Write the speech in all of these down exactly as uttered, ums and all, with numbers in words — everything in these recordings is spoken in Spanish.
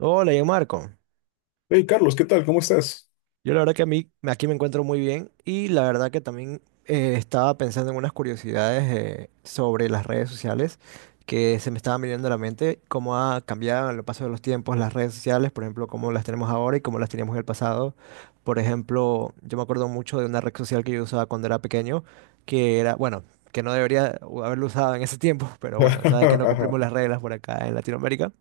Hola, yo Marco. Hey Carlos, ¿qué tal? ¿Cómo estás? Yo la verdad que a mí aquí me encuentro muy bien y la verdad que también eh, estaba pensando en unas curiosidades eh, sobre las redes sociales que se me estaban viniendo a la mente, cómo ha cambiado en el paso de los tiempos las redes sociales, por ejemplo, cómo las tenemos ahora y cómo las teníamos en el pasado. Por ejemplo, yo me acuerdo mucho de una red social que yo usaba cuando era pequeño, que era, bueno, que no debería haberlo usado en ese tiempo, pero bueno, sabes que no cumplimos las reglas por acá en Latinoamérica.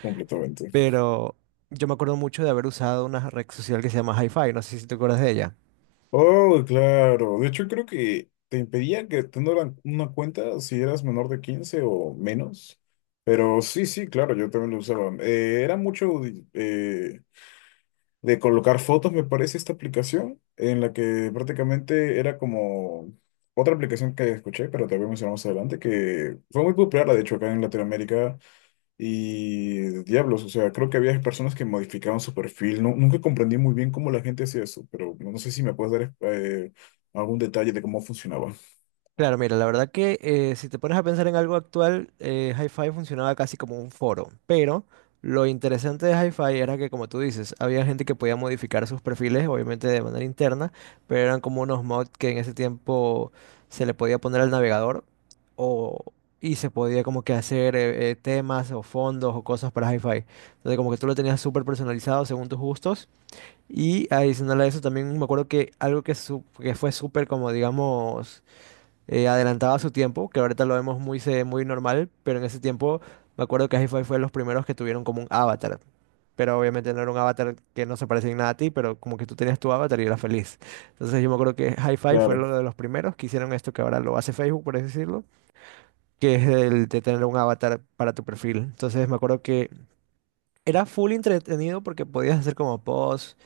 Completamente. Pero yo me acuerdo mucho de haber usado una red social que se llama HiFi, no sé si te acuerdas de ella. Oh, claro. De hecho, creo que te impedían que tuvieran una cuenta si eras menor de quince o menos. Pero sí, sí, claro, yo también lo usaba. Eh, era mucho de eh, de colocar fotos, me parece, esta aplicación, en la que prácticamente era como otra aplicación que escuché, pero te voy a mencionar más adelante, que fue muy popular, de hecho, acá en Latinoamérica. Y diablos, o sea, creo que había personas que modificaban su perfil. No, nunca comprendí muy bien cómo la gente hacía eso, pero no sé si me puedes dar eh, eh, algún detalle de cómo funcionaba. Claro, mira, la verdad que eh, si te pones a pensar en algo actual, eh, HiFi funcionaba casi como un foro, pero lo interesante de HiFi era que, como tú dices, había gente que podía modificar sus perfiles, obviamente de manera interna, pero eran como unos mods que en ese tiempo se le podía poner al navegador o, y se podía como que hacer eh, eh, temas o fondos o cosas para HiFi. Entonces como que tú lo tenías súper personalizado según tus gustos. Y adicional a eso también me acuerdo que algo que, su- que fue súper como digamos eh, adelantado a su tiempo, que ahorita lo vemos muy, se- muy normal, pero en ese tiempo me acuerdo que hi fue de los primeros que tuvieron como un avatar, pero obviamente no era un avatar que no se parecía en nada a ti, pero como que tú tenías tu avatar y eras feliz. Entonces yo me acuerdo que hi fue Claro. uno de los primeros que hicieron esto que ahora lo hace Facebook, por así decirlo, que es el de tener un avatar para tu perfil. Entonces me acuerdo que era full entretenido porque podías hacer como posts.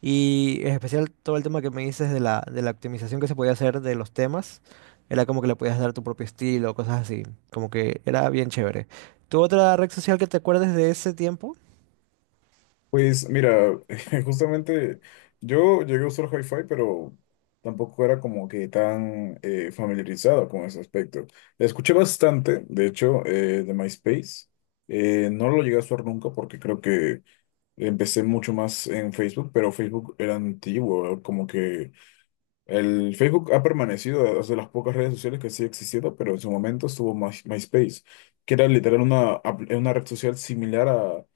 Y en especial todo el tema que me dices de la, de la optimización que se podía hacer de los temas, era como que le podías dar tu propio estilo, cosas así, como que era bien chévere. ¿Tu otra red social que te acuerdes de ese tiempo? Pues mira, justamente yo llegué a usar Hi-Fi, pero tampoco era como que tan eh, familiarizado con ese aspecto. Escuché bastante, de hecho, eh, de MySpace. Eh, no lo llegué a usar nunca porque creo que empecé mucho más en Facebook, pero Facebook era antiguo, como que el Facebook ha permanecido, es de las pocas redes sociales que sigue existiendo, pero en su momento estuvo My- MySpace, que era literal una, apl- una red social similar a,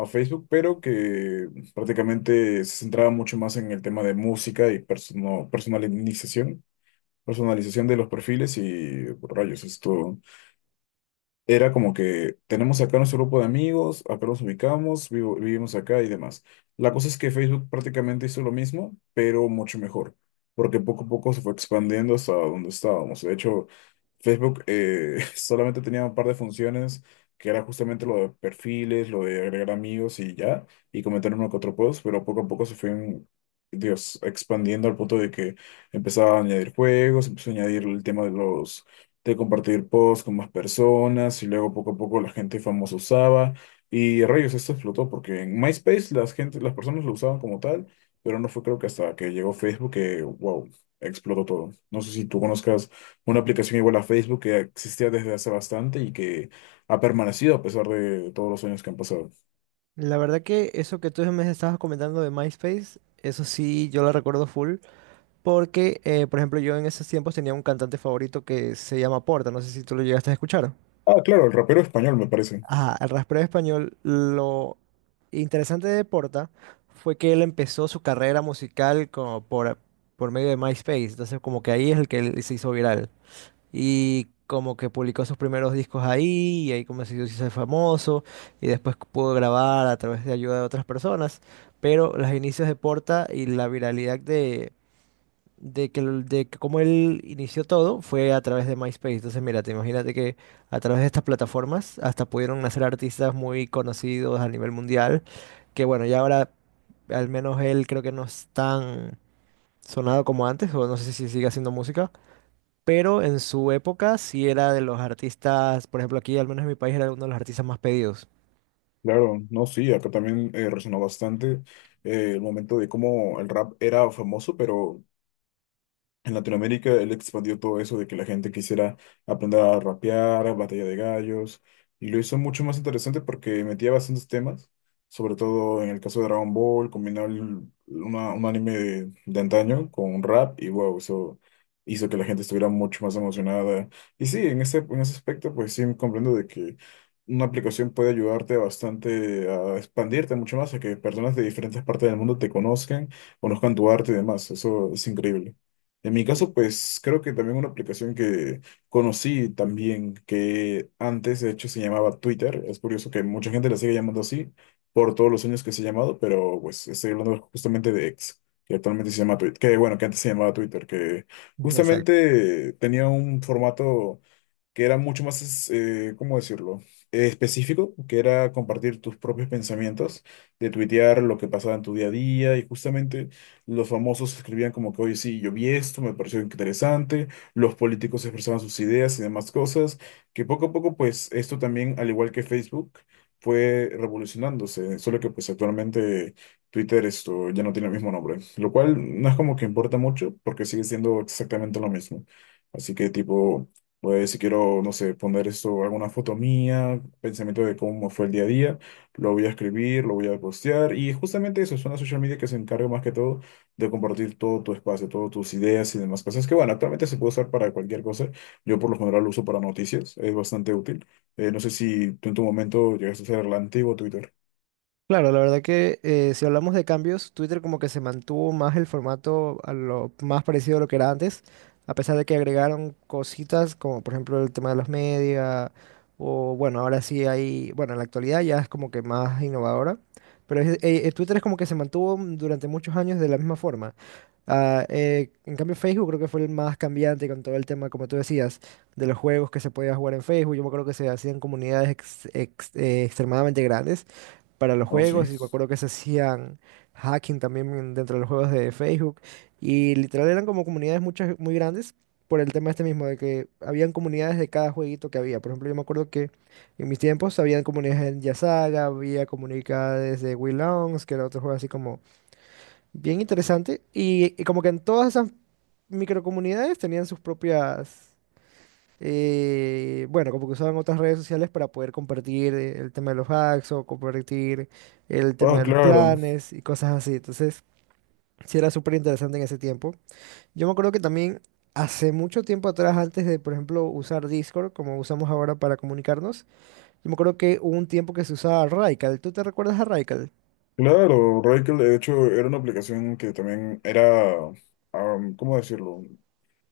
a Facebook, pero que prácticamente se centraba mucho más en el tema de música y persona- personalización, personalización de los perfiles y rayos, esto era como que tenemos acá nuestro grupo de amigos, acá nos ubicamos, vivo- vivimos acá y demás. La cosa es que Facebook prácticamente hizo lo mismo, pero mucho mejor, porque poco a poco se fue expandiendo hasta donde estábamos. De hecho, Facebook eh, solamente tenía un par de funciones, que era justamente lo de perfiles, lo de agregar amigos y ya, y comentar uno que otro post, pero poco a poco se fue, en- Dios, expandiendo al punto de que empezaba a añadir juegos, empezó a añadir el tema de los de compartir posts con más personas y luego poco a poco la gente famosa usaba y rayos, esto explotó porque en MySpace las gente, las personas lo usaban como tal, pero no fue creo que hasta que llegó Facebook que, wow, explotó todo. No sé si tú conozcas una aplicación igual a Facebook que existía desde hace bastante y que ha permanecido a pesar de todos los años que han pasado. La verdad que eso que tú me estabas comentando de MySpace, eso sí, yo lo recuerdo full, porque, eh, por ejemplo, yo en esos tiempos tenía un cantante favorito que se llama Porta, no sé si tú lo llegaste a escuchar. Ah, claro, el rapero español me parece. Ajá, el rastreo español, lo interesante de Porta fue que él empezó su carrera musical como por, por medio de MySpace, entonces como que ahí es el que él se hizo viral y como que publicó sus primeros discos ahí y ahí como se hizo se hizo famoso y después pudo grabar a través de ayuda de otras personas, pero los inicios de Porta y la viralidad de de que, el- de que cómo él inició todo fue a través de MySpace. Entonces, mira, te imagínate que a través de estas plataformas hasta pudieron nacer artistas muy conocidos a nivel mundial, que bueno, ya ahora al menos él creo que no es tan sonado como antes, o no sé si sigue haciendo música, pero en su época sí era de los artistas, por ejemplo, aquí al menos en mi país era uno de los artistas más pedidos. Claro, no, sí, acá también eh, resonó bastante eh, el momento de cómo el rap era famoso, pero en Latinoamérica él expandió todo eso de que la gente quisiera aprender a rapear, a batalla de gallos, y lo hizo mucho más interesante porque metía bastantes temas, sobre todo en el caso de Dragon Ball, combinó el- una- un anime de, de antaño con un rap, y wow, eso hizo que la gente estuviera mucho más emocionada. Y sí, en ese, en ese aspecto, pues sí comprendo de que una aplicación puede ayudarte bastante a expandirte mucho más, a que personas de diferentes partes del mundo te conozcan, conozcan tu arte y demás, eso es increíble. En mi caso, pues creo que también una aplicación que conocí también, que antes de hecho se llamaba Twitter. Es curioso que mucha gente la sigue llamando así por todos los años que se ha llamado, pero pues estoy hablando justamente de X, que actualmente se llama Twitter, que bueno, que antes se llamaba Twitter, que Exacto. justamente tenía un formato que era mucho más, eh, ¿cómo decirlo? Eh, específico, que era compartir tus propios pensamientos, de tuitear lo que pasaba en tu día a día, y justamente los famosos escribían como que, hoy sí, yo vi esto, me pareció interesante, los políticos expresaban sus ideas y demás cosas, que poco a poco, pues, esto también, al igual que Facebook, fue revolucionándose, solo que pues actualmente Twitter esto ya no tiene el mismo nombre, lo cual no es como que importa mucho porque sigue siendo exactamente lo mismo. Así que tipo, pues si quiero, no sé, poner esto, alguna foto mía, pensamiento de cómo fue el día a día, lo voy a escribir, lo voy a postear y justamente eso es una social media que se encarga más que todo de compartir todo tu espacio, todas tus ideas y demás cosas que bueno, actualmente se puede usar para cualquier cosa. Yo por lo general lo uso para noticias, es bastante útil. Eh, no sé si tú en tu momento llegaste a usar el antiguo Twitter. Claro, la verdad que eh, si hablamos de cambios, Twitter como que se mantuvo más el formato a lo más parecido a lo que era antes, a pesar de que agregaron cositas como por ejemplo el tema de los media, o bueno, ahora sí hay, bueno, en la actualidad ya es como que más innovadora, pero es- eh, eh, Twitter es como que se mantuvo mm, durante muchos años de la misma forma. Ah, eh, en cambio, Facebook creo que fue el más cambiante con todo el tema, como tú decías, de los juegos que se podía jugar en Facebook. Yo me acuerdo que se hacían comunidades ex- ex- eh, extremadamente grandes para los No, sí. juegos y me acuerdo que se hacían hacking también dentro de los juegos de Facebook y literal eran como comunidades muchas muy grandes por el tema este mismo de que habían comunidades de cada jueguito que había. Por ejemplo, yo me acuerdo que en mis tiempos habían comunidades de Yasaga, había comunidades de Wii Longs, que era otro juego así como bien interesante y, y como que en todas esas microcomunidades tenían sus propias eh, bueno, como que usaban otras redes sociales para poder compartir eh, el tema de los hacks o compartir el tema Ah, de los claro, clanes y cosas así. Entonces, sí era súper interesante en ese tiempo. Yo me acuerdo que también hace mucho tiempo atrás, antes de, por ejemplo, usar Discord, como usamos ahora para comunicarnos, yo me acuerdo que hubo un tiempo que se usaba Raical. ¿Tú te recuerdas a Raical? claro, Rakel de hecho era una aplicación que también era, ah, ¿cómo decirlo?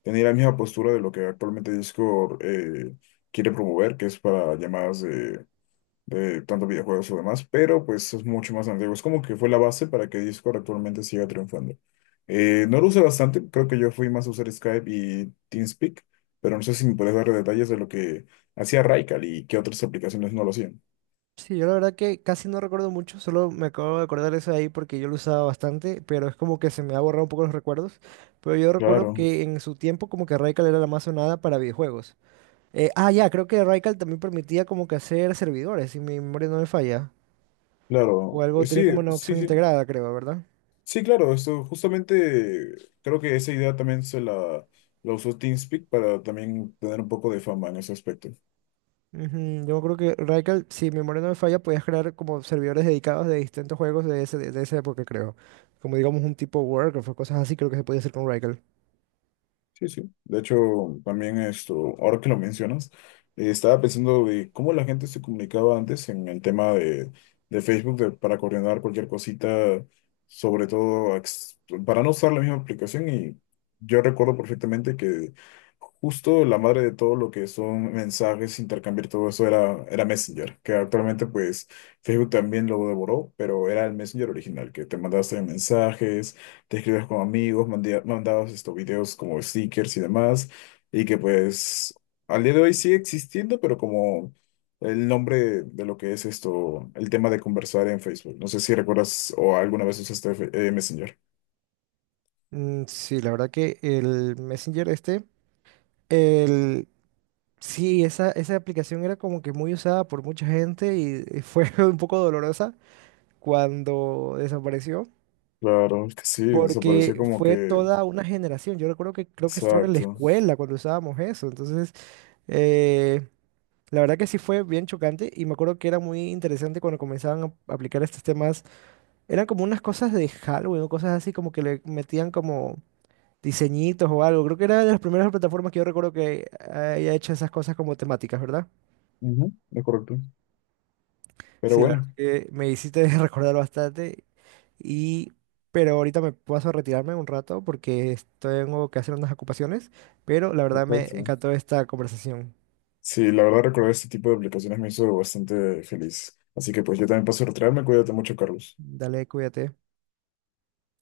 Tenía la misma postura de lo que actualmente Discord eh, quiere promover, que es para llamadas de, de tanto videojuegos o demás, pero pues es mucho más antiguo. Es como que fue la base para que Discord actualmente siga triunfando. Eh, no lo usé bastante, creo que yo fui más a usar Skype y TeamSpeak, pero no sé si me puedes dar detalles de lo que hacía Raikal y qué otras aplicaciones no lo hacían. Sí, yo la verdad que casi no recuerdo mucho, solo me acabo de acordar eso de ahí porque yo lo usaba bastante, pero es como que se me ha borrado un poco los recuerdos. Pero yo recuerdo Claro, que en su tiempo como que Radical era la más sonada para videojuegos. Eh, ah, ya, creo que Radical también permitía como que hacer servidores, si mi memoria no me falla. O claro. algo Eh, sí, tenía como una sí, opción sí. integrada, creo, ¿verdad? Sí, claro, esto justamente creo que esa idea también se la, la usó TeamSpeak para también tener un poco de fama en ese aspecto. Ujú. Yo creo que Radical, si mi memoria no me falla, podías crear como servidores dedicados de distintos juegos de, ese, de esa época, creo. Como digamos un tipo Warcraft o cosas así, creo que se podía hacer con Radical. Sí, sí. De hecho, también esto, ahora que lo mencionas, eh, estaba pensando de cómo la gente se comunicaba antes en el tema de, de Facebook de- para coordinar cualquier cosita, sobre todo ex- para no usar la misma aplicación. Y yo recuerdo perfectamente que justo la madre de todo lo que son mensajes, intercambiar todo eso era, era Messenger, que actualmente pues Facebook también lo devoró, pero era el Messenger original, que te mandaste mensajes te escribas con amigos, mandi- mandabas estos videos como stickers y demás, y que pues al día de hoy sigue existiendo, pero como el nombre de, de lo que es esto, el tema de conversar en Facebook. No sé si recuerdas o alguna vez usaste Fe- eh, Messenger. Mm, sí, la verdad que el Messenger este, el, sí, esa, esa aplicación era como que muy usada por mucha gente y, fue un poco dolorosa cuando desapareció, Claro, es que sí, desapareció porque como fue que... toda una generación. Yo recuerdo que creo que estaba en la Exacto. escuela cuando usábamos eso, entonces eh, la verdad que sí fue bien chocante y me acuerdo que era muy interesante cuando comenzaban a aplicar estos temas. Eran como unas cosas de Halloween o cosas así como que le metían como diseñitos o algo. Creo que era de las primeras plataformas que yo recuerdo que haya hecho esas cosas como temáticas, ¿verdad? Ujú, es correcto. Pero Sí, la verdad bueno, que me hiciste recordar bastante y... Pero ahorita me paso a retirarme un rato porque es- tengo que hacer unas ocupaciones, pero la verdad me perfecto. encantó esta conversación. Sí, la verdad recordar este tipo de aplicaciones me hizo bastante feliz. Así que pues yo también paso a retirarme. Cuídate mucho, Carlos. Dale, cuídate.